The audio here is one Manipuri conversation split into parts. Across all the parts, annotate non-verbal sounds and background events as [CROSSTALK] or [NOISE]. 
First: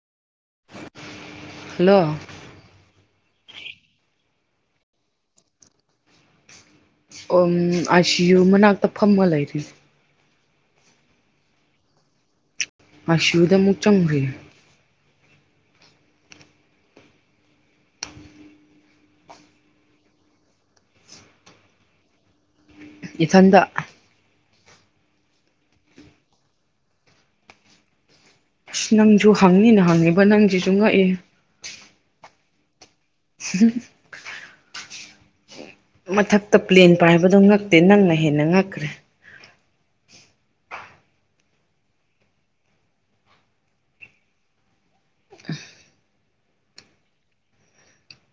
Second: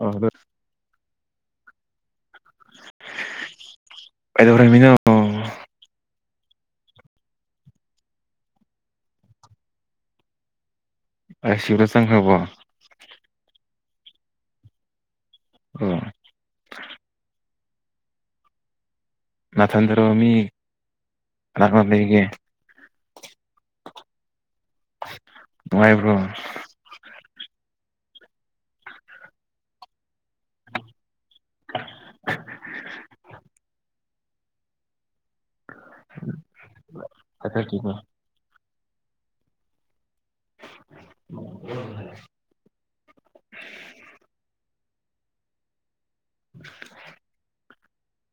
ꯑꯥ [UNINTELLIGIBLE] ꯍꯜꯂꯣ ꯀꯩꯗꯧꯔꯝꯃꯤꯅꫭ ꯑꫭꯡ ꯑꯥꯏ ꯁꯤ ꯌꯨ ꯃꯅꯥꯛꯇ ꯐꯝꯃ ꯂꯩꯔꯤ ꯑꯥꯏ ꯁꯤ ꯌꯨꯗ ꯆꯪꯈ꯭ꯔꯕꯣ ꯑꯥꯏ ꯁꯤ ꯌꯨꯗ ꯑꯃꯨꯛ ꯆꯪꯈ꯭ꯔꯦ ꯀꫭ ꯅꯊꯟꯗꯔꯣ ꯃꯤ ꯀꯅꯥ ꯀꯅꯥ ꯂꯩꯔꯤꯒ‌ꯦ ꯏꯊꯟꯗ ꯅꯨꯡꯉꯥꯏꯕ꯭ꯔꯣ ꯑꯁ ꯅꯪꯁꯨ ꯍꯪꯅꯤꯅ ꯍꯪꯉꯤꯕ ꯅꯪꯁꯤꯁꯨ ꯉꯛꯑ‌ꯦꯍ‌ꯦ [UNINTELLIGIBLE] ꯃꯊꯛꯇ ꯄ꯭ꯂꯦꯟ ꯄꯥꯏꯕꯗꫭ ꯉꯛꯇꯦ ꯄꯥꯏꯈꯠꯇ꯭ꯔꯤꯕꯣ? ꯅꯪꯅ ꯍꯦꯟꯅ ꯉꯛꯈ꯭ꯔꯦ [UNINTELLIGIBLE] [UNINTELLIGIBLE]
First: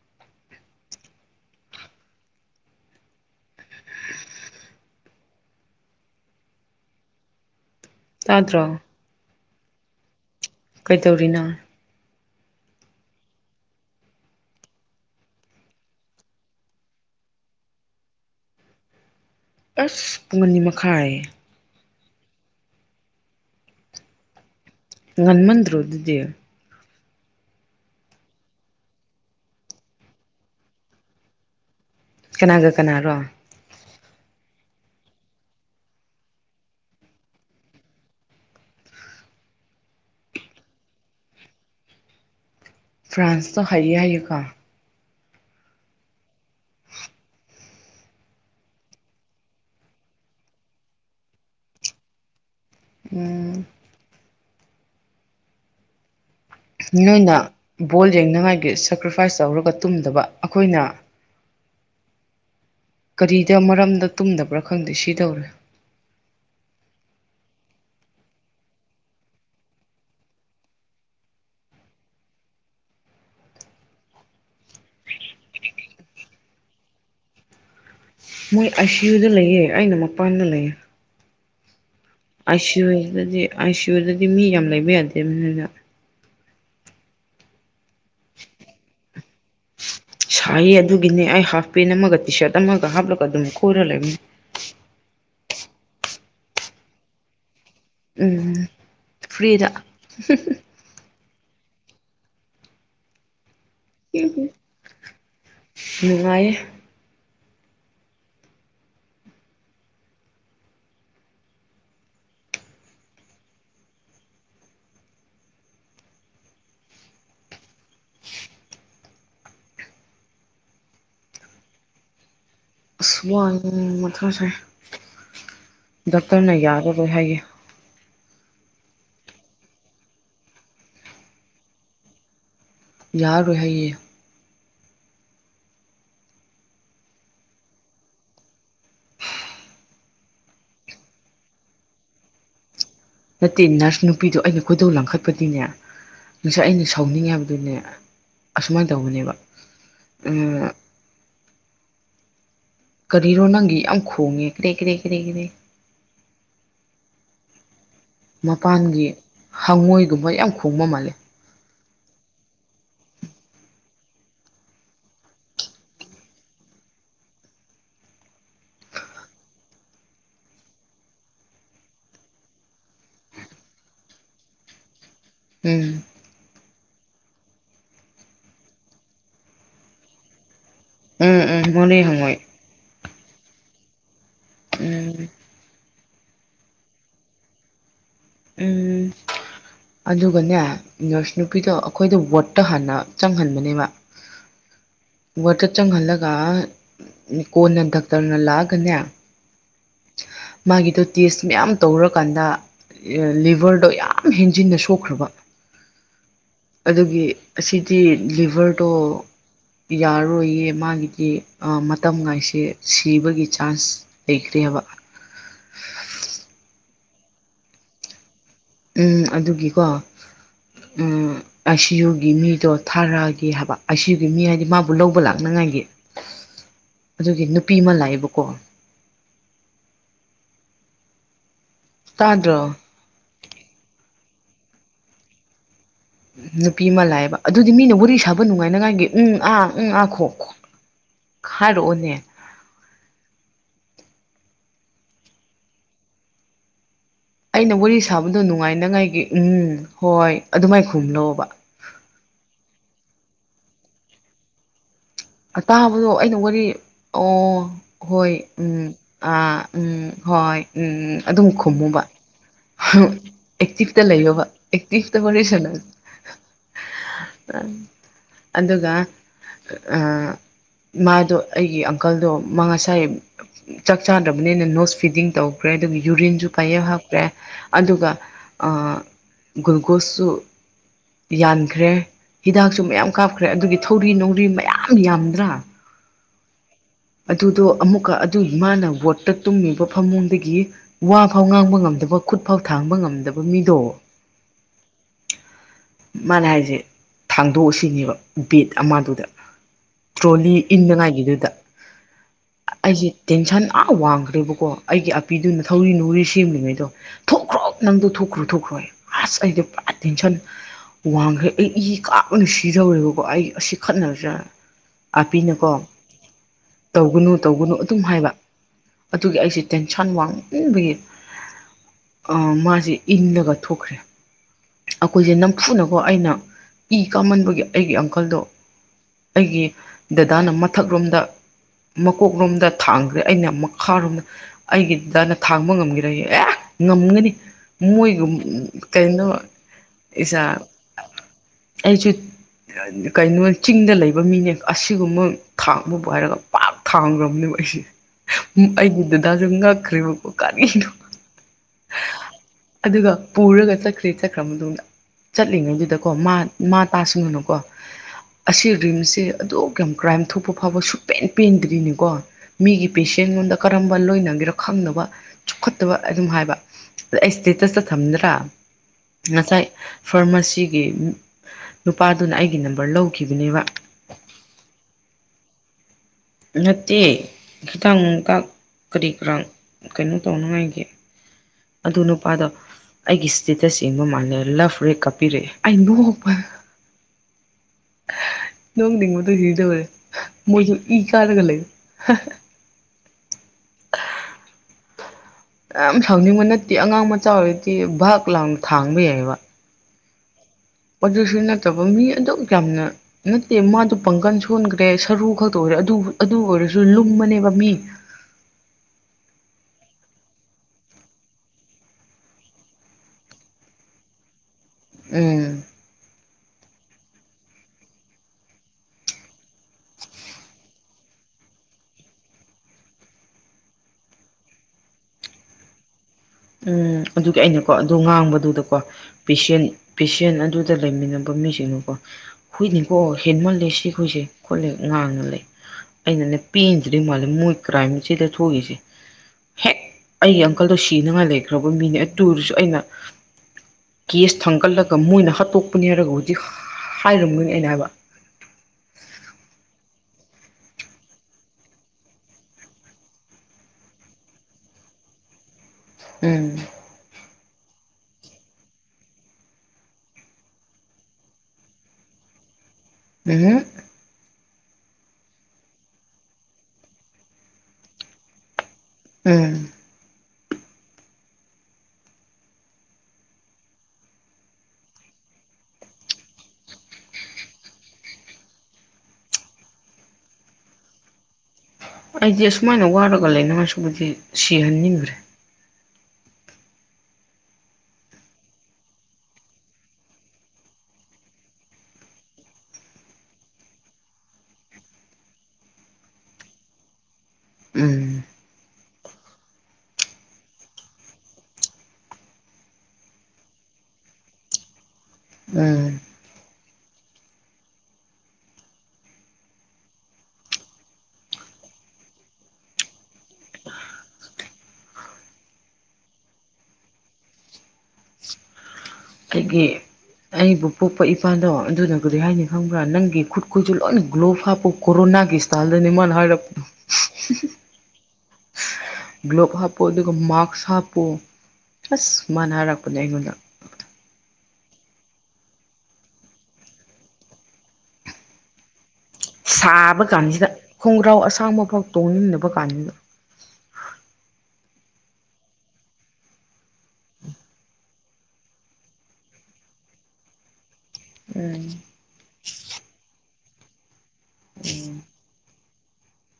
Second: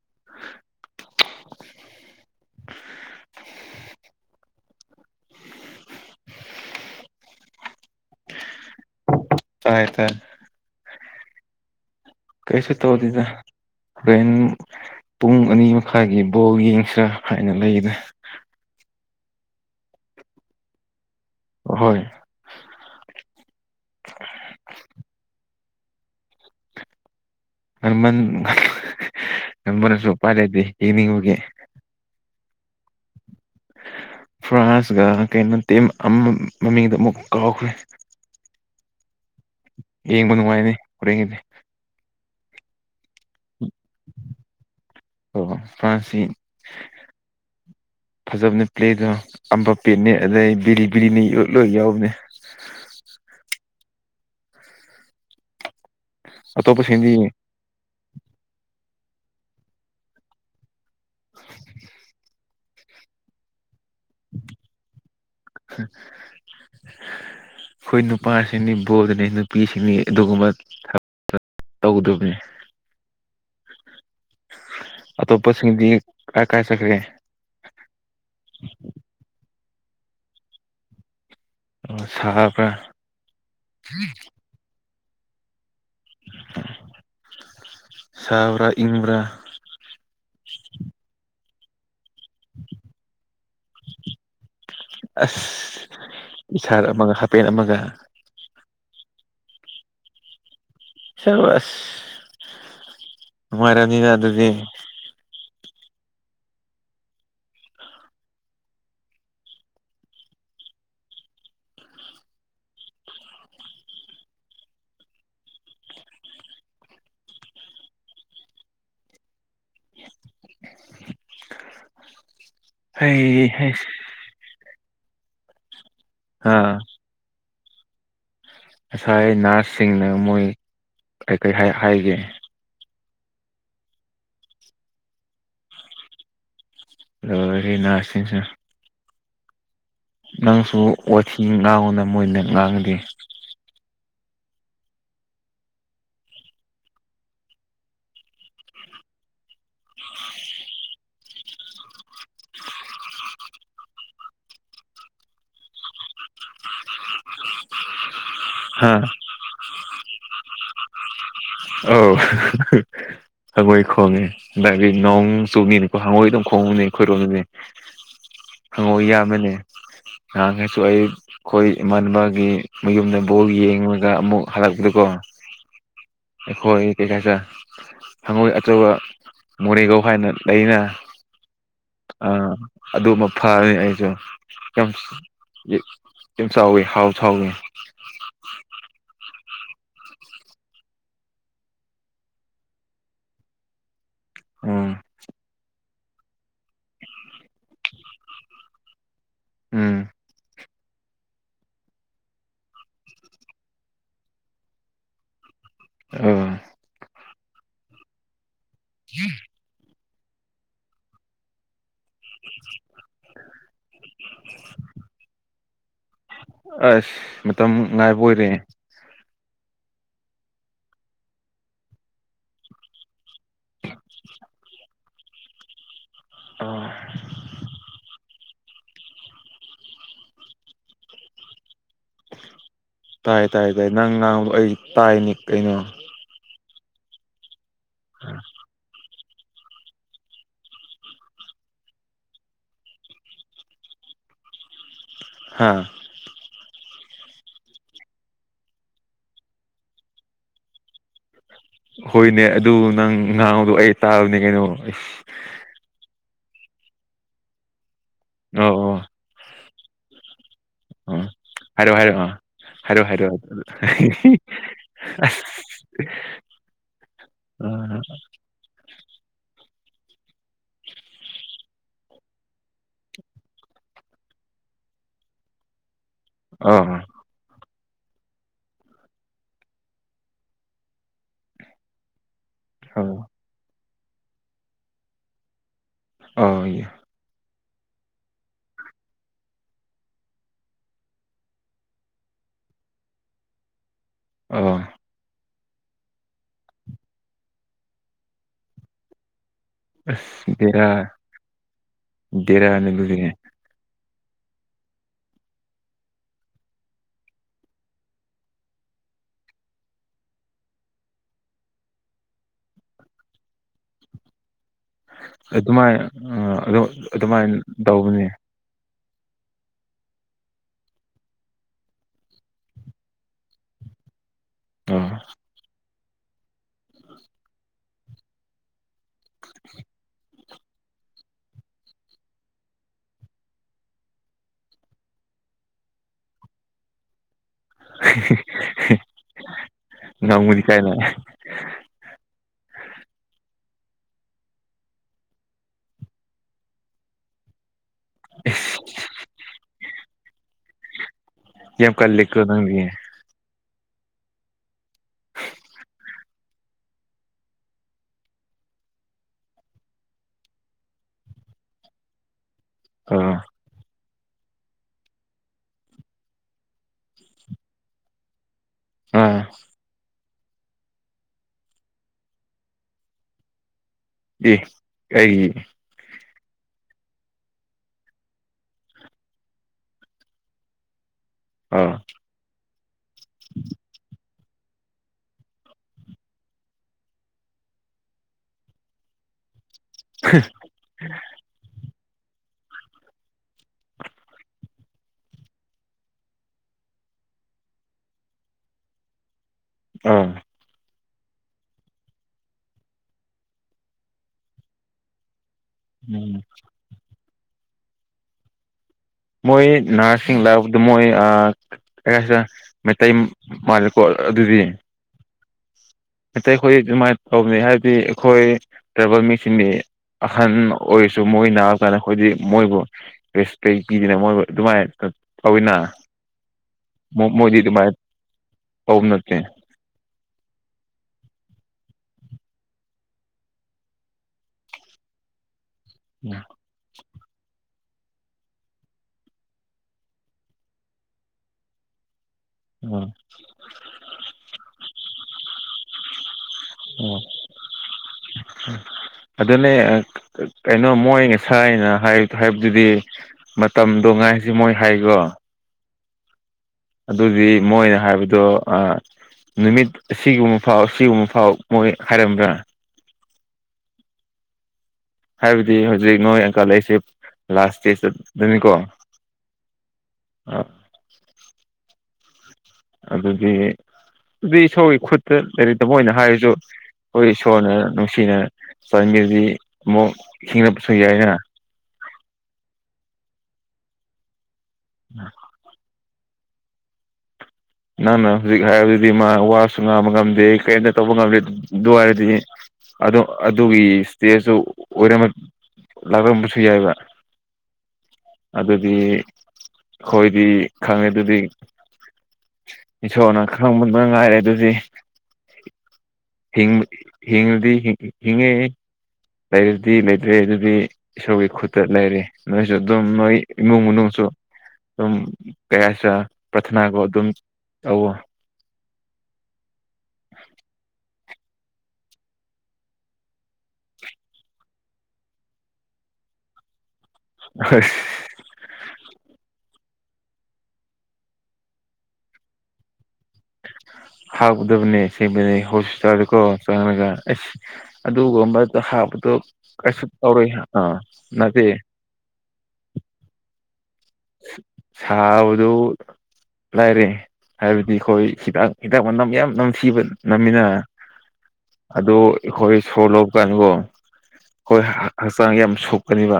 [UNINTELLIGIBLE] [UNINTELLIGIBLE] ꯇꯥꯗ꯭ꯔꯣ ꯇꯥꯏꯌꯦ ꯇꯥꯏꯌꯦ ꯀꯩꯗꯧꯔꯤꯅꯣ ꯀꯩꯁꯨ ꯇꯧꯗ‌ꯦꯗ ꯍꫭꯔ‌ꯦꯟ ꯄꯨꯡ ꯑꯅꯤ ꯃꯈꯥꯏꯒꯤ ꯕꯣꯜ ꯌꯦꯡꯁꯤꯔꯥ ꯍꯥꯏꯅ ꯂꯩꯔꯤꯗ ꯑꯁ ꯄꯨꯡ ꯑꯅꯤ ꯃꯈꯥꯏ ꯑꯍꯣꯏ ꯉꯟꯃꯟꯗꯔꯣ ꯑꯗꯨꯗꯤ ꯉꯟꯃꯟ ꯉꯟꯃꯟꯂꯁꯨ ꯎꯄꯥꯏ ꯂꯩꯇꯦ ꯌꯦꯡꯅꯤꯡꯕꯒꯤ ꯀꯅꯥꯒ ꯀꯅꯥꯔꯣ ꯐ꯭ꯔꯥꯟꯁꯀ ꯀꯩꯅꯣ ꯇꯤꯝ ꯑꯃ ꯃꯃꯤꯡꯗꯨ ꯑꯃꯨꯛ ꯀꯥꯎꯈ꯭ꯔꯦ ꯌꯦꯡꯕ ꯅꯨꯡꯉꯥꯏꯅꯤ ꯍꯣꯔꯦꯟꯒꯤꯗꯤ ꯐ꯭ꯔꯥꯟꯁꯇꯣ ꯍꯩꯌꯦ ꯍꯥꯏꯌ‌‌ꯦꯀꯣ ꯑꯣ ꯐ꯭ꯔꯥꯟꯁꯇꯤ ꯐꯖꯕꯅꯦ ꯄ꯭ꯂꯦꯗꯣ ꯑꯝꯕꯥꯞꯄꯦꯅꯦ ꯑꯗꯩꯗꯤ ꯕꯤꯔꯤ ꯕꯤꯔꯤꯅꯤ ꯂꯣꯏ ꯌꯥꯎꯕꯅꯦ [UNINTELLIGIBLE] ꯎꯝ ꯑꯇꯣꯞꯄꯁꯤꯡꯗꯤ ꯅꯣꯏꯅ ꯕꯣꯜ ꯌꯦꯡꯅꯉꯥꯏꯒꯤ ꯁꯦꯀ꯭ꯔꯤꯐꯥꯏꯁ ꯇꯧꯔꯒ ꯇꯨꯝꯗꯕ ꯑꯩꯈꯣꯏꯅ ꯀꯔꯤꯗ ꯃꯔꯝꯗ ꯇꯨꯝꯗꯕ꯭ꯔꯥ ꯈꯪꯗꯦ ꯁꯤꯗꯧꯔꯦ [UNINTELLIGIBLE] ꯑꯩꯈꯣꯏ ꯅꯨꯄꯥꯁꯤꯡꯅꯤ ꯕꯣꯜꯗꯅꯤ ꯅꯨꯄꯤꯁꯤꯡꯅꯤ ꯑꯗꯨꯒꯨꯝꯕ ꯊꯕꯛ ꯇꯧꯗꯕꯅꯦ ꯑꯇꯣꯞꯄꯁꯤꯡꯗꯤ ꯀꯥꯏ ꯀꯥꯏ ꯆꯠꯈ꯭ꯔꯦ ꯃꯣꯏ ꯑꯥꯏ ꯁꯤ ꯌꯨꯗ ꯂꯩꯌꯦ ꯑꯩꯅ ꯃꯄꯥꯟꯗ ꯂꯩꯌꯦ ꯑꯥꯏ ꯁꯥꯕ꯭ꯔꯥ ꯁꯤ ꯌꯨꯗꯗꯤ ꯑꯥꯏ ꯁꯤ ꯌꯨꯗꯗꯤ ꯃꯤ ꯌꯥꯝ ꯂꯩꯕ ꯌꯥꯗꯦꯕꯅꯤꯅ ꯁꯥꯕ꯭ꯔꯥ ꯏꯪꯕ꯭ꯔꯥ ꯁꯥꯏꯌꯦ ꯑꯗꯨꯒꯤꯅꯦ ꯑꯩ ꯍꯥꯐ ꯄꯦꯟ ꯑꯃꯒ ꯇꯤ ꯁꯥꯔꯠ ꯑꯃꯒ ꯍꯥꯞꯂꯒ ꯑꯗꯨꯝ ꯀꯣꯢꯔ ꯂꯩꯕꯅꯦ ꯑꯁ ꯇꯤ ꯁꯥꯔꯠ ꯑꯃꯒ ꯍꯥꯞ ꯄꯦꯟ ꯑꯃꯒ ꯎꯝ ꯐ꯭ꯔꯤꯗ ꯁꯦꯡꯕ ꯑꯁ ꯅꯨꯡꯉꯥꯏꯔ ꯅꯨꯡꯉꯥꯏꯌꯦ [INAUDIBLE] [INAUDIBLE] ꯑꯁ ꯋꯥ ꯍꯩ [UNINTELLIGIBLE] ꯃꯊꯥ ꯁꯥꯢ ꯗꯣꯛꯇꯔꯅ ꯑꯥ ꯌꯥꯔꯔꯣꯏ ꯍꯥꯏꯌꯦ ꯉꯁꯥꯏ ꯅꯥꯔꯁꯤꯡꯅ ꯃꯣꯏ ꯀꯩ ꯀꯩ ꯍꯥꯏꯒꯦ ꯌꯥꯔꯔꯣꯏ ꯍꯥꯏꯌꯦ ꯂꯣꯏꯔꯦ ꯅꯥꯔꯁ ꯁꯤꯡꯁꯨ ꯅꯪꯁꯨ ꯋꯥꯊꯤ ꯉꯥꯡꯉꯨꯅ ꯃꯣꯏꯅ ꯉꯥꯡꯉꯥꯗꯤ ꯅꯠꯇꯦ ꯅꯔꯁ ꯅꯨꯄꯤꯗꯣ ꯑꯩꯅ ꯀꯣꯏꯗꯧ ꯂꯥꯡꯈꯠꯄꯗꯤꯅꯦ ꯉꯁꯥꯢ ꯑꯩꯅ ꯁꯥꯎꯅꯤꯡꯉꯦ ꯍꯥꯏꯕꯗꯨꯅꯦ ꯑꯁꯨꯃꯥꯏꯅ ꯇꯧꯕꯅꯦꯕ ꯎꯝ ꯀꯔꯤꯔꯣ ꯅꯪꯒꯤ ꯌꯥꯝ ꯈꯣꯡꯉꯦ ꯀꯔꯦ ꯀꯔꯦ ꯀꯔꯦ ꯀꯔꯦ ꯍꯥ ꯃꯄꯥꯟꯒꯤ ꯍꯪꯉꯣꯏꯒꯨꯝꯕ ꯌꯥꯝ ꯈꯣꯡꯕ ꯃꯥꯜꯂꯦ ꯑꯥꯎ ꯍꯪꯉꯣꯏ ꯈꯣꯡꯉꯦ ꯗꯗꯤ ꯅꯣꯡ ꯆꯨꯕꯅꯤꯅꯥꯀꯣ ꯍꯪꯉꯣꯏ ꯑꯗꯨꯝ ꯈꯣꯡꯉꯅꯦ ꯑꯈꯣꯏꯔꯣꯝꯗꯤ ꯍꯪꯉꯣꯢ ꯌꯥꯝꯕꯅꯦ ꯅꯍꯥꯟꯒꯩꯁꯨ ꯑꯩ ꯑꯩꯈꯣꯏ ꯏꯃꯥꯟꯅꯕꯒꯤ ꯃꯌꯨꯝꯗ ꯕꯣꯜ ꯌꯦꯡꯂꯡꯒ ꯑꯃꯨꯛ ꯍꯜꯂꯛꯄꯗꯀꯣ ꯎꯝ ꯑꯩꯈꯣꯏ ꯀꯩ ꯍꯥꯢꯁꯤꯔ ꯍꯪꯉꯣꯏ ꯑꯆꯧꯕ ꯃꯣꯔꯦꯒꯧ ꯍꯥꯏꯅ ꯂꯩꯅ ꯎꯝ ꯎꯝ ꯃꯣꯔꯦ ꯍꯪꯉꯣꯏ ꯑꯗꯨꯃꯥ ꯐꯔꯦ ꯑꯩꯁꯨ ꯌꯥꯝ ꯎꯝ ꯌꯥꯝ ꯆꯥꯎꯋꯦ ꯍꯥꯎꯁꯨ ꯍꯥꯎꯋꯦ ꯎꯝ ꯑꯗꯨꯒꯅꯦ ꯅꯥꯔꯁ ꯅꯨꯄꯤꯗꯣ ꯑꯩꯈꯣꯏꯗꯣ ꯋꯥꯔꯠꯇ ꯍꯥꯟꯅ ꯆꯪꯍꯟꯕꯅꯦꯕ ꯎꯝ ꯋꯥꯔꯗꯠꯇ ꯆꯪꯍꯜꯂꯒ ꯀꯣꯟꯅ ꯗꯥꯛꯇꯔꯅ ꯂꯥꯛꯑꯒꯅꯦ ꯎꯝ ꯃꯥꯒꯤꯗꯣ ꯇꯦꯁ ꯃꯌꯥꯝ ꯇꯧꯔꯀꯥꯟꯗ ꯂꯤꯚꯔꯗꯣ ꯌꯥꯝ ꯍꯦꯟꯖꯤꯟꯅ ꯁꯣꯛꯈ꯭ꯔꯕ ꯑ ꯑꯗꯨꯒꯤ ꯑꯁꯤꯗꯤ ꯂꯤꯚꯔꯗꯣ ꯌꯥꯔꯔꯣꯏꯌꯦ ꯃꯥꯒꯤꯗꯤ ꯑꯥ ꯃꯇꯝ ꯉꯥꯏꯁꯦ ꯁꯤꯕꯒꯤ ꯆꯥꯟꯁ ꯂꯩꯈ꯭ꯔꯦꯕ ꯑꯁ ꯃꯇꯝ ꯉꯥꯏꯕ ꯑꯣꯏꯔꯦ ꯎꯝ ꯑꯗꯨꯒꯤꯀꯣ ꯑꯥꯢ ꯁꯤ ꯌꯨꯒꯤ ꯃꯤꯗꯣ ꯊꯥꯔꯥꯒꯦ ꯍꯥꯏꯕ ꯑꯥꯢ ꯁꯤ ꯌꯨꯒꯤ ꯃꯤ ꯍꯥꯏꯗꯤ ꯃꯥꯕꯨ ꯂꯧꯕ ꯂꯥꯛꯅꯉꯥꯏꯒꯤ ꯑ ꯑꯗꯨꯒꯤ ꯅꯨꯄꯤ ꯑꯃ ꯂꯥꯛꯑꯦꯕꯀꯣ ꯇꯥꯗ꯭ꯔꯣ ꯇꯥꯏ ꯇꯥꯏ ꯇꯥꯏ ꯅꯪ ꯉꯥꯡꯕ ꯑꯩ ꯇꯥꯏꯅꯤ ꯀꯩꯅꯣ ꯅꯨꯄꯤ ꯑꯃ ꯂꯥꯛꯑꯦꯕ ꯑꯗꯨꯗꯤ ꯃꯤꯅ ꯋꯥꯔꯤ ꯁꯥꯕ ꯅꯨꯡꯉꯥꯏꯅꯤꯡꯉꯥꯏꯒꯤ ꯎꯝ ꯑꯥ ꯎꯝ ꯑꯥ ꯈꯣ ꯈꯥꯔꯛꯑꯣꯅꯦ ꯍꯥꯥ ꯑꯩꯅ ꯋꯥꯔꯤ ꯁꯥꯕꯗꯣ ꯅꯨꯡꯉꯥꯏꯅꯉꯥꯏꯒꯤ ꯎꯝ ꯍꯣꯏ ꯑꯗꯨꯃꯥꯏ ꯈꯨꯝꯂꯛꯕ ꯍꯣꯏꯅꯦ ꯑꯗꯨ ꯅꯪ ꯉꯥꯡꯕꯗꯣ ꯑꯩ ꯇꯥꯕꯅꯦ ꯀꯩꯅꯣ ꯇꯥꯕꯗꯣ ꯑꯩꯅ ꯋꯥꯔꯤ ꯑꯣ ꯍꯣꯏ ꯎꯝ ꯑꯣ ꯑꯣ ꯎꯝ ꯍꯣꯏ ꯎꯝ ꯑꯣ ꯑꯗꯨꯝ ꯍꯥꯏꯔꯛꯑꯣ ꯈꯨꯝꯃꯨꯕ ꯍꯥꯏꯔꯛꯑꯣ ꯍꯥꯏꯔꯛꯑꯣ ꯑꯦꯛꯇꯤꯚꯇ ꯍꯥꯏꯔꯛꯑꯣ ꯂꯩꯌꯣꯕ ꯑꯦꯛꯇꯤꯚꯇ ꯑ ꯋꯥꯔꯤꯁꯅ ꯑꯗꯨꯒ ꯃꯥꯗꯣ ꯑꯩꯒꯤ ꯑꯪꯀꯜꯗꯣ ꯃꯥ ꯉꯁꯥꯏ ꯆꯥꯛ ꯆꯥꯗ꯭ꯔꯕꯅꯤꯅ ꯅꯣꯁ ꯐꯤꯗꯤꯡ ꯇꯧꯈ꯭ꯔꯦ ꯑꯗꯨꯒ ꯌꯨꯔꯤꯟꯁꯨ ꯄꯥꯏꯌꯦꯞ ꯑꯧ ꯍꯥꯞꯄ꯭ꯔꯦ ꯑꯗꯨꯒ ꯒꯨꯜꯒꯣꯁꯁꯨ ꯌꯥꯟꯈ꯭ꯔꯦ ꯍꯤꯗꯥꯛꯁꯨ ꯃꯌꯥꯝ ꯀꯥꯞꯈ꯭ꯔꯦ ꯑꯗꯨꯒꯤ ꯊꯧꯔꯤ ꯧꯔꯤ ꯃꯌꯥꯝ ꯌꯥꯝꯗ꯭ꯔꯥ ꯑꯣ ꯑꯗꯨꯗꯣ ꯑꯃꯨꯛꯀ ꯑꯗꯨ ꯏꯃꯥꯅ ꯋꯣꯔꯠꯇ ꯇꯨꯝꯃꯤꯕ ꯐꯃꯨꯡꯗꯒꯤ ꯋꯥ ꯐꯥꯎ ꯉꯥꯡꯕ ꯉꯝꯗꯕ ꯈꯨꯠ ꯐꯥꯎ ꯊꯥꯡꯕ ꯉꯝꯗꯕ ꯃꯤꯗꯣ ꯑꯣ ꯃꯥꯅ ꯍꯥꯏꯁꯦ ꯊꯥꯡꯗꯣꯛꯑꯁꯤꯅꯦꯕ ꯕꯦꯠ ꯑꯃꯗꯨꯗ ꯇ꯭ꯔꯣꯂꯤ ꯕꯦꯔꯥ ꯏꯟꯗꯅꯒꯗꯗ ꯕꯦꯔꯥꯅꯤ ꯑꯩꯁꯦ ꯑꯗꯨꯗꯤ ꯇꯦꯟꯁꯟ ꯑꯥ ꯋꯥꯡꯈ꯭ꯔꯦꯕꯀꯣ ꯑꯩꯒꯤ ꯑꯄꯤꯗꯨꯅ ꯊꯧꯔꯤ ꯔꯤ ꯁꯦꯝꯂꯤꯉꯩꯗꯣ ꯊꯣꯛꯈ꯭ꯔꯣ ꯅꯪꯗꯣ ꯊꯣꯛꯈ꯭ꯔꯣ ꯊꯣꯛꯈ꯭ꯔꯣ ꯑꯁ ꯑꯩꯗꯤꯣ ꯄꯨꯔꯥ ꯇꯦꯟꯁꯟ ꯋꯥꯡꯈ꯭ꯔꯦ ꯑꯩ ꯏ ꯀꯥꯞꯅ ꯁꯤꯖꯧꯔꯦꯕꯀꯣ ꯑꯩ ꯑꯁꯤ ꯈꯠꯅꯖꯦ ꯑꯥꯄꯤꯅꯨꯀꯣ ꯑ ꯇꯧꯒꯅꯨ ꯇꯧꯒꯅꯨ ꯑꯗꯨꯝ ꯍꯥꯏꯕ ꯑꯗꯨꯒꯤ ꯑꯩꯁꯦ ꯇꯦꯟꯁꯟ ꯋꯥꯡꯕꯒꯤ ꯃꯥꯁꯦ ꯏꯜꯂꯒ ꯊꯣꯛꯈ꯭ꯔꯦ ꯑꯥ ꯑꯩꯈꯣꯏꯁꯦ ꯅꯝꯊꯨꯅꯕꯅꯕꯣ ꯑꯩꯅ ꯏ ꯀꯥꯝꯃꯟꯕꯒꯤ ꯑꯩꯒꯤ ꯑꯪꯈꯜꯗꯣ ꯑꯩꯒꯤ ꯗꯗꯥꯅ ꯃꯊꯛꯂꯣꯝꯗ ꯃꯀꯣꯛꯂꯣꯝꯗ ꯊꯥꯡꯈ꯭ꯔꯦ ꯑꯩꯅ ꯃꯈꯥꯔꯣꯝꯗ ꯑꯩꯒꯤꯗꯅ ꯊꯥꯡꯕ ꯉꯝꯈꯤꯔꯦ ꯑꯦ ꯉꯝꯒꯅꯤ ꯃꯣꯏꯒꯨꯝ ꯀꯩꯅꯣ ꯏꯁꯥ ꯉꯝꯒꯅꯤ ꯀꯥꯏꯅ ꯑꯦꯁ ꯑꯩꯁꯨ ꯀꯩꯅꯣ ꯆꯤꯡꯗ ꯂꯩꯕ ꯃꯤꯅꯦ ꯑꯁꯤꯒꯨꯝꯕ ꯊꯥꯛ ꯑꯃꯕꯨ ꯍꯥꯏꯔꯒ ꯄꯥꯛꯞ ꯊꯥꯡꯈ꯭ꯔꯕꯅꯦꯕ ꯑꯩꯁꯦ ꯑꯩꯒꯤ ꯗꯥꯁꯨ ꯉꯛꯈ꯭ꯔꯦꯕꯀꯣ ꯀꯔꯤꯅꯣ ꯌꯦ ꯀꯜ ꯂꯀꯗꯦ ꯑꯗꯨꯒ ꯄꯨꯔꯒ ꯆꯠꯈ꯭ꯔꯦ ꯆꯠꯈ꯭ꯔꯕ ꯃꯇꯨꯡ ꯆꯠꯂꯤꯉꯩꯗꯨꯗꯀꯣ ꯃꯥ ꯃꯥ ꯇꯥꯁꯤꯉꯨꯅꯨꯀꯣ ꯑꯁꯤ ꯔꯤꯝꯁꯁꯦ ꯑꯗꯨꯛ ꯌꯥꯝ ꯀ꯭ꯔꯥꯏꯝ ꯊꯣꯛꯄ ꯐꯥꯎꯕ ꯁꯨꯛ ꯄꯦꯟ ꯄꯦꯟꯗ꯭ꯔꯤꯅꯤꯀꯣ ꯃꯤꯒꯤ ꯄꯦꯁꯦꯟꯉꯣꯟꯗ ꯀꯔꯝꯕ ꯂꯣꯏꯅꯕꯤꯔꯣ ꯈꯪꯗꯅꯕ ꯆꯨꯞꯈꯠꯇꯕ ꯑꯗꯨꯝ ꯍꯥꯏꯕ ꯑꯩ ꯏꯁꯇꯤꯇꯁꯨꯇ ꯊꯝꯗ꯭ꯔꯥ ꯑꯥ ꯉꯁꯥꯏ ꯐꯥꯔꯃꯥꯁꯤꯒꯤ ꯅꯨꯄꯥꯗꯨꯅ ꯑꯩꯒꯤ ꯅꯝꯕꯔ ꯂꯧꯈꯤꯕꯅꯦꯕ ꯑꯦ ꯀ ꯅꯠꯇꯦ ꯈꯤꯇꯥꯡ ꯅꯨꯡꯇꯥꯛ ꯀꯔꯤ ꯀꯔꯥꯡ ꯀꯩꯅꯣ ꯇꯧꯅꯉꯥꯏꯒꯤꯦ ꯑꯥ ꯑꯗꯨ ꯅꯨꯄꯥꯗꯣ ꯑꯩꯒꯤ ꯏꯁꯇꯦꯇꯁ ꯌꯦꯡꯕ ꯃꯥꯜꯂꯦ ꯂꯞ ꯕ꯭ꯔꯦꯛ ꯀꯞꯄꯤꯔꯛꯑꯦ ꯑꯩ ꯅꯣꯡꯕ ꯂꯣꯡ ꯅꯤꯡꯃ ꯇ ꯍꯤꯗꯦ ꯍ ꯏ ꯀꯥꯔꯒ ꯂꯩ ꯌꯥꯝ ꯁꯥꯎꯅꯤꯡꯕ ꯅꯠꯇꯦ ꯑꯉꯥꯡ ꯃꯆꯥ ꯑꯣꯏꯔꯗꯤ ꯚꯥꯛ ꯂꯥꯡ ꯊꯥꯡꯕ ꯌꯥꯏꯑꯕ ꯑꯥ ꯑꯗꯨꯁꯨ ꯅꯠꯇꯕ ꯃꯤ ꯑꯗꯨꯛ ꯌꯥꯝꯅ ꯅꯠꯇꯦ ꯃꯥꯗꯨ ꯄꯥꯡꯒꯟ ꯁꯣꯟꯒ꯭ꯔꯦ ꯁꯔꯨ ꯈꯛ ꯇ ꯑꯣꯏꯔꯦ ꯑꯗꯨ ꯑꯗꯨ ꯎꯝ ꯑꯣꯏꯔꯁꯨ ꯂꯨꯝꯕꯅꯦꯕ ꯃꯤ ꯃꯣꯏ ꯅꯥꯔꯁꯤꯡ ꯂꯥꯛꯕꯗ ꯃꯣꯏ ꯑꯥ [UNINTELLIGIBLE] ꯃꯩꯇꯩ ꯃꯥꯜꯂꯦꯀꯣ ꯑꯗꯨꯗꯤ ꯑ ꯃꯩꯇꯩꯈꯣꯏ ꯑꯗꯨꯃꯥꯏ ꯇꯧꯕꯅꯤ ꯍꯥꯏꯕꯗꯤ ꯑꯩꯈꯣꯏ ꯇ꯭ꯔꯥꯏꯕꯦꯜ ꯃꯤꯡꯁꯤꯅꯤ ꯑꯍꯟ ꯑꯣꯏꯔꯁꯨ ꯃꯣꯏ ꯅꯥꯕ ꯀꯥꯟꯗ ꯑꯩꯈꯣꯏꯗꯤ ꯃꯣꯏꯕꯨ ꯔꯦꯁꯄꯦꯛ ꯄꯤꯗꯅ ꯃꯣꯏ ꯑꯗꯨꯃꯥꯏ ꯇꯧꯋꯤꯅ ꯎꯝ ꯑꯗꯨꯒꯤ ꯃꯣꯏꯗꯤ ꯑꯩꯅꯀꯣ ꯑꯗꯨꯃꯥꯏꯅ ꯑꯗꯨ ꯉꯥꯡꯕꯗꯨꯗꯀꯣ ꯇꯧꯕ ꯅꯠꯇꯦ ꯄꯦꯁꯦꯟ ꯄꯤꯁꯦꯟ ꯑꯗꯨꯗ ꯂꯩꯃꯤꯟꯅꯕ ꯃꯤꯁꯤꯡꯅꯀꯣ ꯍꯨꯏꯅꯤꯀꯣ ꯍꯦꯟꯃꯜꯂꯦ ꯁꯤꯈꯣꯏꯁꯦ ꯈꯣꯠꯂꯦ ꯉꯥꯡꯅ ꯂꯩ꯫ ꯎꯝ ꯑꯩꯅꯅꯦ ꯄꯦꯟꯗ꯭ꯔꯤ ꯃꯥꯜꯂꯦ ꯃꯣꯏ ꯀ꯭ꯔꯥꯏꯝ ꯁꯤꯗ ꯊꯣꯛꯏꯁꯦ ꯍꯦꯛ ꯑꯩꯒꯤ ꯑꯪꯀꯜꯗꯣ ꯁꯤ ꯅꯉꯥꯏ ꯂꯩꯈ꯭ꯔꯕ ꯃꯤꯅꯦ ꯑꯇꯨꯔꯁꯨ ꯑꯩꯅ ꯎꯝ ꯀꯦꯁ ꯊꯥꯡꯒꯠꯂꯒ ꯃꯣꯏꯅ ꯍꯥꯠꯇꯣꯛ ꯄꯨꯅꯤ ꯍꯥꯏꯔꯒꯕꯨꯗꯤꯛ ꯍꯥꯏꯔꯝꯒꯅꯤ ꯑꯩꯅ ꯍꯥꯏꯕ ꯑꯗꯨꯅꯦ ꯑꯥ ꯀꯩꯅꯣ ꯃꯣꯏ ꯉꯁꯥꯏꯅ ꯍꯥꯏ ꯍꯥꯏꯕꯗꯨꯗꯤ ꯃꯇꯝꯗꯣ ꯉꯥꯏꯁꯤ ꯃꯣꯏ ꯍꯥꯏꯒꯣ ꯫ ꯎꯝ ꯑꯗꯨꯗꯤ ꯃꯣꯏꯅ ꯍꯥꯏꯕꯗꯣ ꯑꯥ ꯅꯨꯃꯤꯠ ꯑꯁꯤꯒꯨꯝꯕ ꯐꯥꯎ ꯁꯤꯒꯨꯝꯕ ꯐꯥꯎ ꯃꯣꯏ ꯍꯥꯏꯔꯝꯕ꯭ꯔꯥ? ꯎꯝ ꯍꯥꯏꯕꯗꯤ ꯍꯧꯖꯤꯛ ꯅꯣꯏ ꯑꯪꯀꯂꯛꯏꯁꯦ ꯂꯥꯁ ꯏꯁꯇꯦꯖꯇꯗꯅꯤꯀꯣ ꯎꯝ ꯑꯥ ꯑꯗꯨꯗꯤ ꯑꯗꯨꯗꯤ ꯏꯁꯣꯔꯒꯤ ꯈꯨꯠꯇ ꯂꯩꯔꯤꯇ ꯃꯣꯏꯅ ꯍꯥꯏꯔꯖꯨ ꯑꯈꯣꯏ ꯏꯁꯣꯔꯅ ꯅꯨꯡꯁꯤꯅ ꯆꯥꯟꯕꯤꯔꯗꯤ ꯑꯃꯨꯛ ꯍꯤꯡꯔꯛꯄꯁꯨ ꯌꯥꯏꯅ꯫ ꯑꯩꯗꯤ ꯑꯁꯨꯃꯥꯏꯅ ꯋꯥꯔꯒ ꯂꯩꯅꯉꯥꯏꯁꯨꯕꯨꯗꯤ ꯁꯤꯍꯟꯅꯤꯡ [UNINTELLIGIBLE] ꯅꯪꯅ ꯍꯧꯖꯤꯛ ꯍꯥꯏꯔꯕꯗꯨꯗꯤ ꯃꯥ ꯋꯥꯁꯨ ꯉꯥꯡꯕ ꯉꯝꯗꯦ ꯀꯔꯤꯝꯇ ꯇꯧꯕ ꯉꯝꯗꯦ ꯑꯗꯨꯋꯥꯔꯗꯤ ꯑꯗꯨ ꯑꯗꯨꯒꯤ ꯏꯁꯇꯦꯖꯇꯨ ꯑꯣꯏꯔ ꯂꯥꯛꯂꯝꯕꯁꯨ ꯌꯥꯏꯕ꯫ ꯎꯝ ꯑꯗꯨꯗꯤ ꯈꯣꯏꯗꯤ ꯈꯪꯉꯦ ꯑꯗꯨꯗꯤ ꯏꯁꯣꯔꯅ ꯈꯪꯕꯗꯨ ꯉꯥꯏꯔꯦ ꯑꯗꯨꯗꯤ ꯎꯝ ꯍꯤꯡꯕ ꯍꯤꯡꯉꯗꯤ ꯍꯤꯡꯉꯦ ꯂꯩꯔꯗꯤ ꯂꯩꯇ꯭ꯔꯦ ꯑꯗꯨꯗꯤ ꯏꯁꯣꯔꯒꯤ ꯈꯨꯠꯇ ꯂꯩꯔꯤ ꯅꯣꯏꯁꯨ ꯑꯗꯨꯝ ꯅꯣꯏ ꯏꯃꯨꯡ ꯃꯅꯨꯡꯁꯨ ꯑꯗꯨꯝ ꯀꯩ ꯍꯥꯏꯁꯤꯔ ꯄ꯭ꯔꯊꯅꯥꯒ ꯑꯗꯨꯝ ꯇꯧꯑꯣ꯫ ꯑꯩꯒꯤ ꯑꯩꯕꯨ ꯄꯣꯛꯄ ꯏꯄꯥꯥꯗꯣ ꯑꯗꯨꯅ ꯀꯔꯤ ꯍꯥꯏꯅꯤ ꯈꯪꯕ꯭ꯔꯥ ꯅꯪꯒꯤ ꯈꯨꯠ ꯈꯨꯠꯁꯨ ꯂꯣꯏꯅ ꯒ꯭ꯂꯣꯕ ꯍꯥꯞꯄꯨ ꯀꯣꯔꯣꯅꯥꯒꯤ ꯏꯁꯇꯥꯏꯜꯗꯅꯤ ꯃꯥꯅ ꯍꯥꯏꯔꯛꯄꯗꯨ꯫ [UNINTELLIGIBLE] ꯒ꯭ꯂꯣꯚ ꯍꯥꯞꯄꯨ ꯑꯗꯨꯒ ꯃꯥꯛꯁ ꯍꯥꯞꯄꯨ ꯑꯁ ꯃꯥꯟꯅ ꯍꯥꯏꯔꯛꯄꯅꯦ ꯑꯩꯉꯣꯟꯗ ꯍꯥꯞꯀꯗꯕꯅꯦꯕ ꯑꯁꯦꯡꯕꯅꯦ ꯍꯣꯁꯄꯤꯇꯥꯜꯗꯀꯣ ꯆꯪꯔꯒ ꯑꯁ ꯑꯗꯨꯒꯨꯝꯕꯗ ꯍꯥꯞꯄꯗꯣ ꯀꯩꯁꯨ ꯁꯥꯕ ꯇꯧꯔꯣꯏ ꯑꯥ ꯅꯠꯇꯦ ꯇꯣꯡꯅꯤꯡꯅꯕ ꯀꯥꯟꯅꯅ ꯁ ꯁꯥꯕꯗꯨꯠ ꯂꯥꯏꯔꯦ ꯍꯥꯏꯕꯗꯤ ꯈꯣꯏ ꯍꯤꯗꯥꯛ ꯍꯤꯗꯥꯛ ꯃꯅꯥ ꯃꯤꯌꯥꯝ ꯅꯝꯊꯤꯕ ꯅꯝꯃꯤꯅ ꯎꯝ ꯑꯗꯣ ꯑꯦꯈꯣꯏ ꯁꯣ ꯂꯧꯕ ꯀꯥꯟꯗꯀꯣ ꯈꯣꯏ ꯍꯥ ꯍꯛꯆꯥꯡ ꯌꯥꯝ ꯁꯣꯛꯀꯅꯤꯕ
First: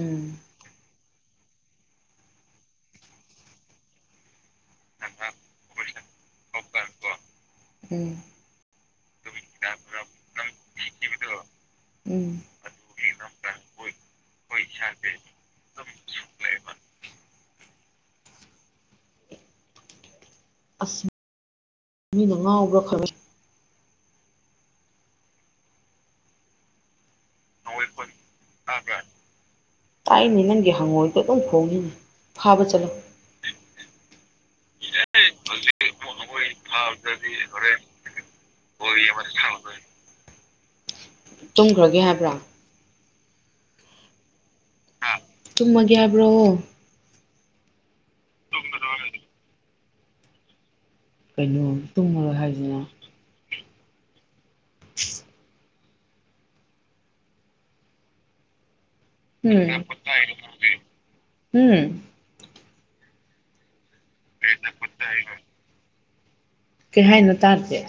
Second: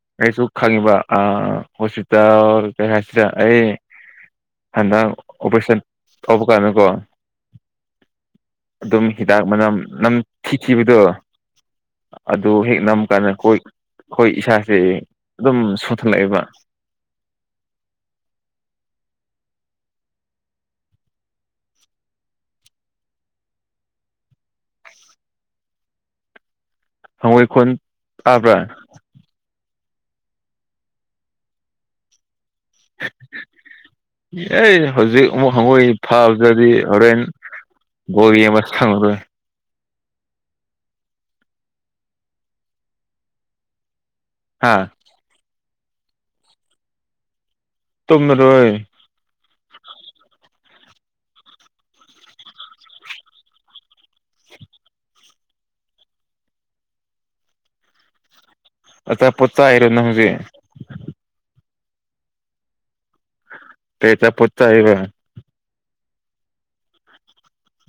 ꯎꯝ ꯑꯩꯁꯨ ꯈꯪꯉꯤꯕ ꯑꯥ ꯍꯣꯁꯄꯤꯇꯥꯜ ꯀꯩ ꯍꯥꯏꯁꯤꯔ ꯑꯩ ꯍꯟꯗꯛ ꯑꯣꯄ꯭ꯔꯦꯁꯟ ꯇꯧꯕ ꯀꯥꯟꯗꯀꯣ ꯎꯝ ꯑꯗꯨꯝ ꯍꯤꯗꯥꯛ ꯃꯅꯝ ꯅꯝꯊꯤ ꯊꯤꯕꯗꯣ ꯎꯝ ꯑꯗꯨ ꯍꯦꯛ ꯅꯝ ꯀꯥꯟꯗ ꯈꯣꯏ ꯈꯣꯏ ꯏꯁꯥꯁꯦ ꯑꯗꯨꯝ ꯁꯣꯊꯜꯂꯑꯦꯕ ꯑꯁ ꯃꯤꯅ ꯉꯥꯎꯕ꯭ꯔꯥ ꯈꯜꯂꯦ ꯍꯉꯣꯏ ꯈꯨꯟ ꯇꯥꯕ꯭ꯔꯥ ꯇꯥꯕ꯭ꯔꯥ ꯇꯥꯏꯅꯦ ꯅꯪꯒꯤ ꯍꯪꯉꯣꯏꯗꯣ ꯑꯗꯨꯝ ꯈꯣꯡꯈꯤꯅꯦ ꯐꯥꯕ ꯆꯠꯂꯣ ꯑꯦ ꯍꯧꯖꯤꯛ ꯑꯃꯨꯛ ꯍꯪꯉꯣꯏ ꯐꯥꯒ꯭ꯔꯗꯤ ꯍꯧꯔꯦꯟ ꯕꯣꯜ ꯌꯦꯡꯕ ꯁꯪꯉꯔꯣꯏ ꯇꯨꯝꯒ꯭ꯔꯒꯦ ꯍꯥꯏꯕ꯭ꯔꯥ ꯍꯥꯥ ꯍꯥ ꯇꯨꯝꯃꯒꯦ ꯍꯥꯏꯕ꯭ꯔꯣ ꯇꯨꯝꯃꯔꯣꯏ ꯀꯩꯅꯣ ꯇꯨꯝꯃꯔꯣꯏ ꯍꯥꯏꯖꯤꯅ [UNINTELLIGIBLE] ꯑꯆꯥꯄꯣꯠ ꯎꯝ ꯆꯥꯏꯔꯣ ꯅꯪ ꯖꯤ ꯎꯝ ꯀꯩ ꯑꯆꯥꯄꯣꯠ ꯆꯥꯏꯕ ꯀꯩ ꯍꯥꯏꯅꯣ ꯇꯥꯗꯦ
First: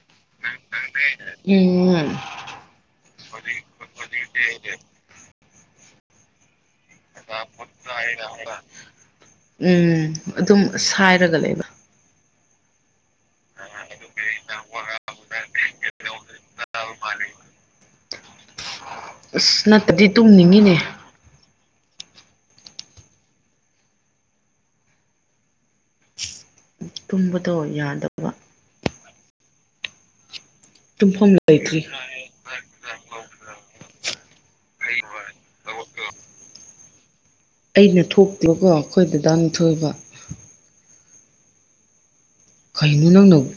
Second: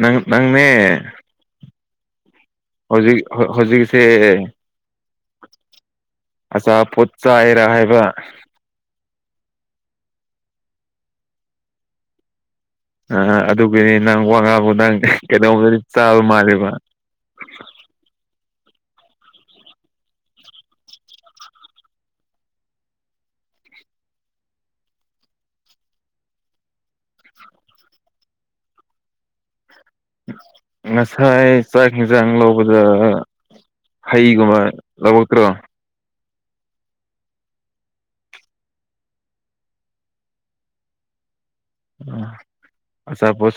ꯅꯪ ꯅꯪꯅꯦ ꯎꯝ ꯍꯣꯖꯤꯛ ꯍꯣ ꯍꯣꯖꯤꯛꯁꯦ ꯑꯆꯥꯞ ꯑꯆꯥꯄꯣꯠ ꯆꯥꯏꯔꯥ ꯍꯪꯕ ꯎꯝ ꯑꯗꯨꯝ ꯁꯥꯏꯔꯒ ꯂꯩꯕ ꯑꯍꯥ ꯑꯗꯨꯒꯤꯗꯤ ꯅꯪ ꯋꯥ ꯉꯥꯡꯕ ꯅꯪ ꯀꯩꯅꯣꯃꯗꯤ ꯆꯥꯕ ꯃꯥꯜꯂꯦꯕ ꯑꯁ ꯅꯠꯇꯗꯤ ꯇꯨꯝꯅꯤꯉꯤꯅꯦ ꯇꯨꯝꯕꯗꯣ ꯌꯥꯗꯞ [UNINTELLIGIBLE] ꯇꯨꯝꯐꯝ ꯉꯁꯥꯏ ꯂꯩꯇ꯭ꯔꯤ ꯆꯥꯛ ꯍꯦꯖꯥꯡ ꯂꯧꯕꯗ ꯍꯩꯒꯨꯝꯕ ꯂꯧꯔꯛꯇ꯭ꯔꯣ ꯑꯩꯅ ꯊꯣꯛꯇꯦꯕꯀꯣ ꯈꯣꯏ ꯗꯗꯥꯅ ꯊꯣꯏꯕ [UNINTELLIGIBLE] ꯀꯩꯅꯣ ꯅꯪꯅꯧ ꯑꯆꯥꯄꯣꯠ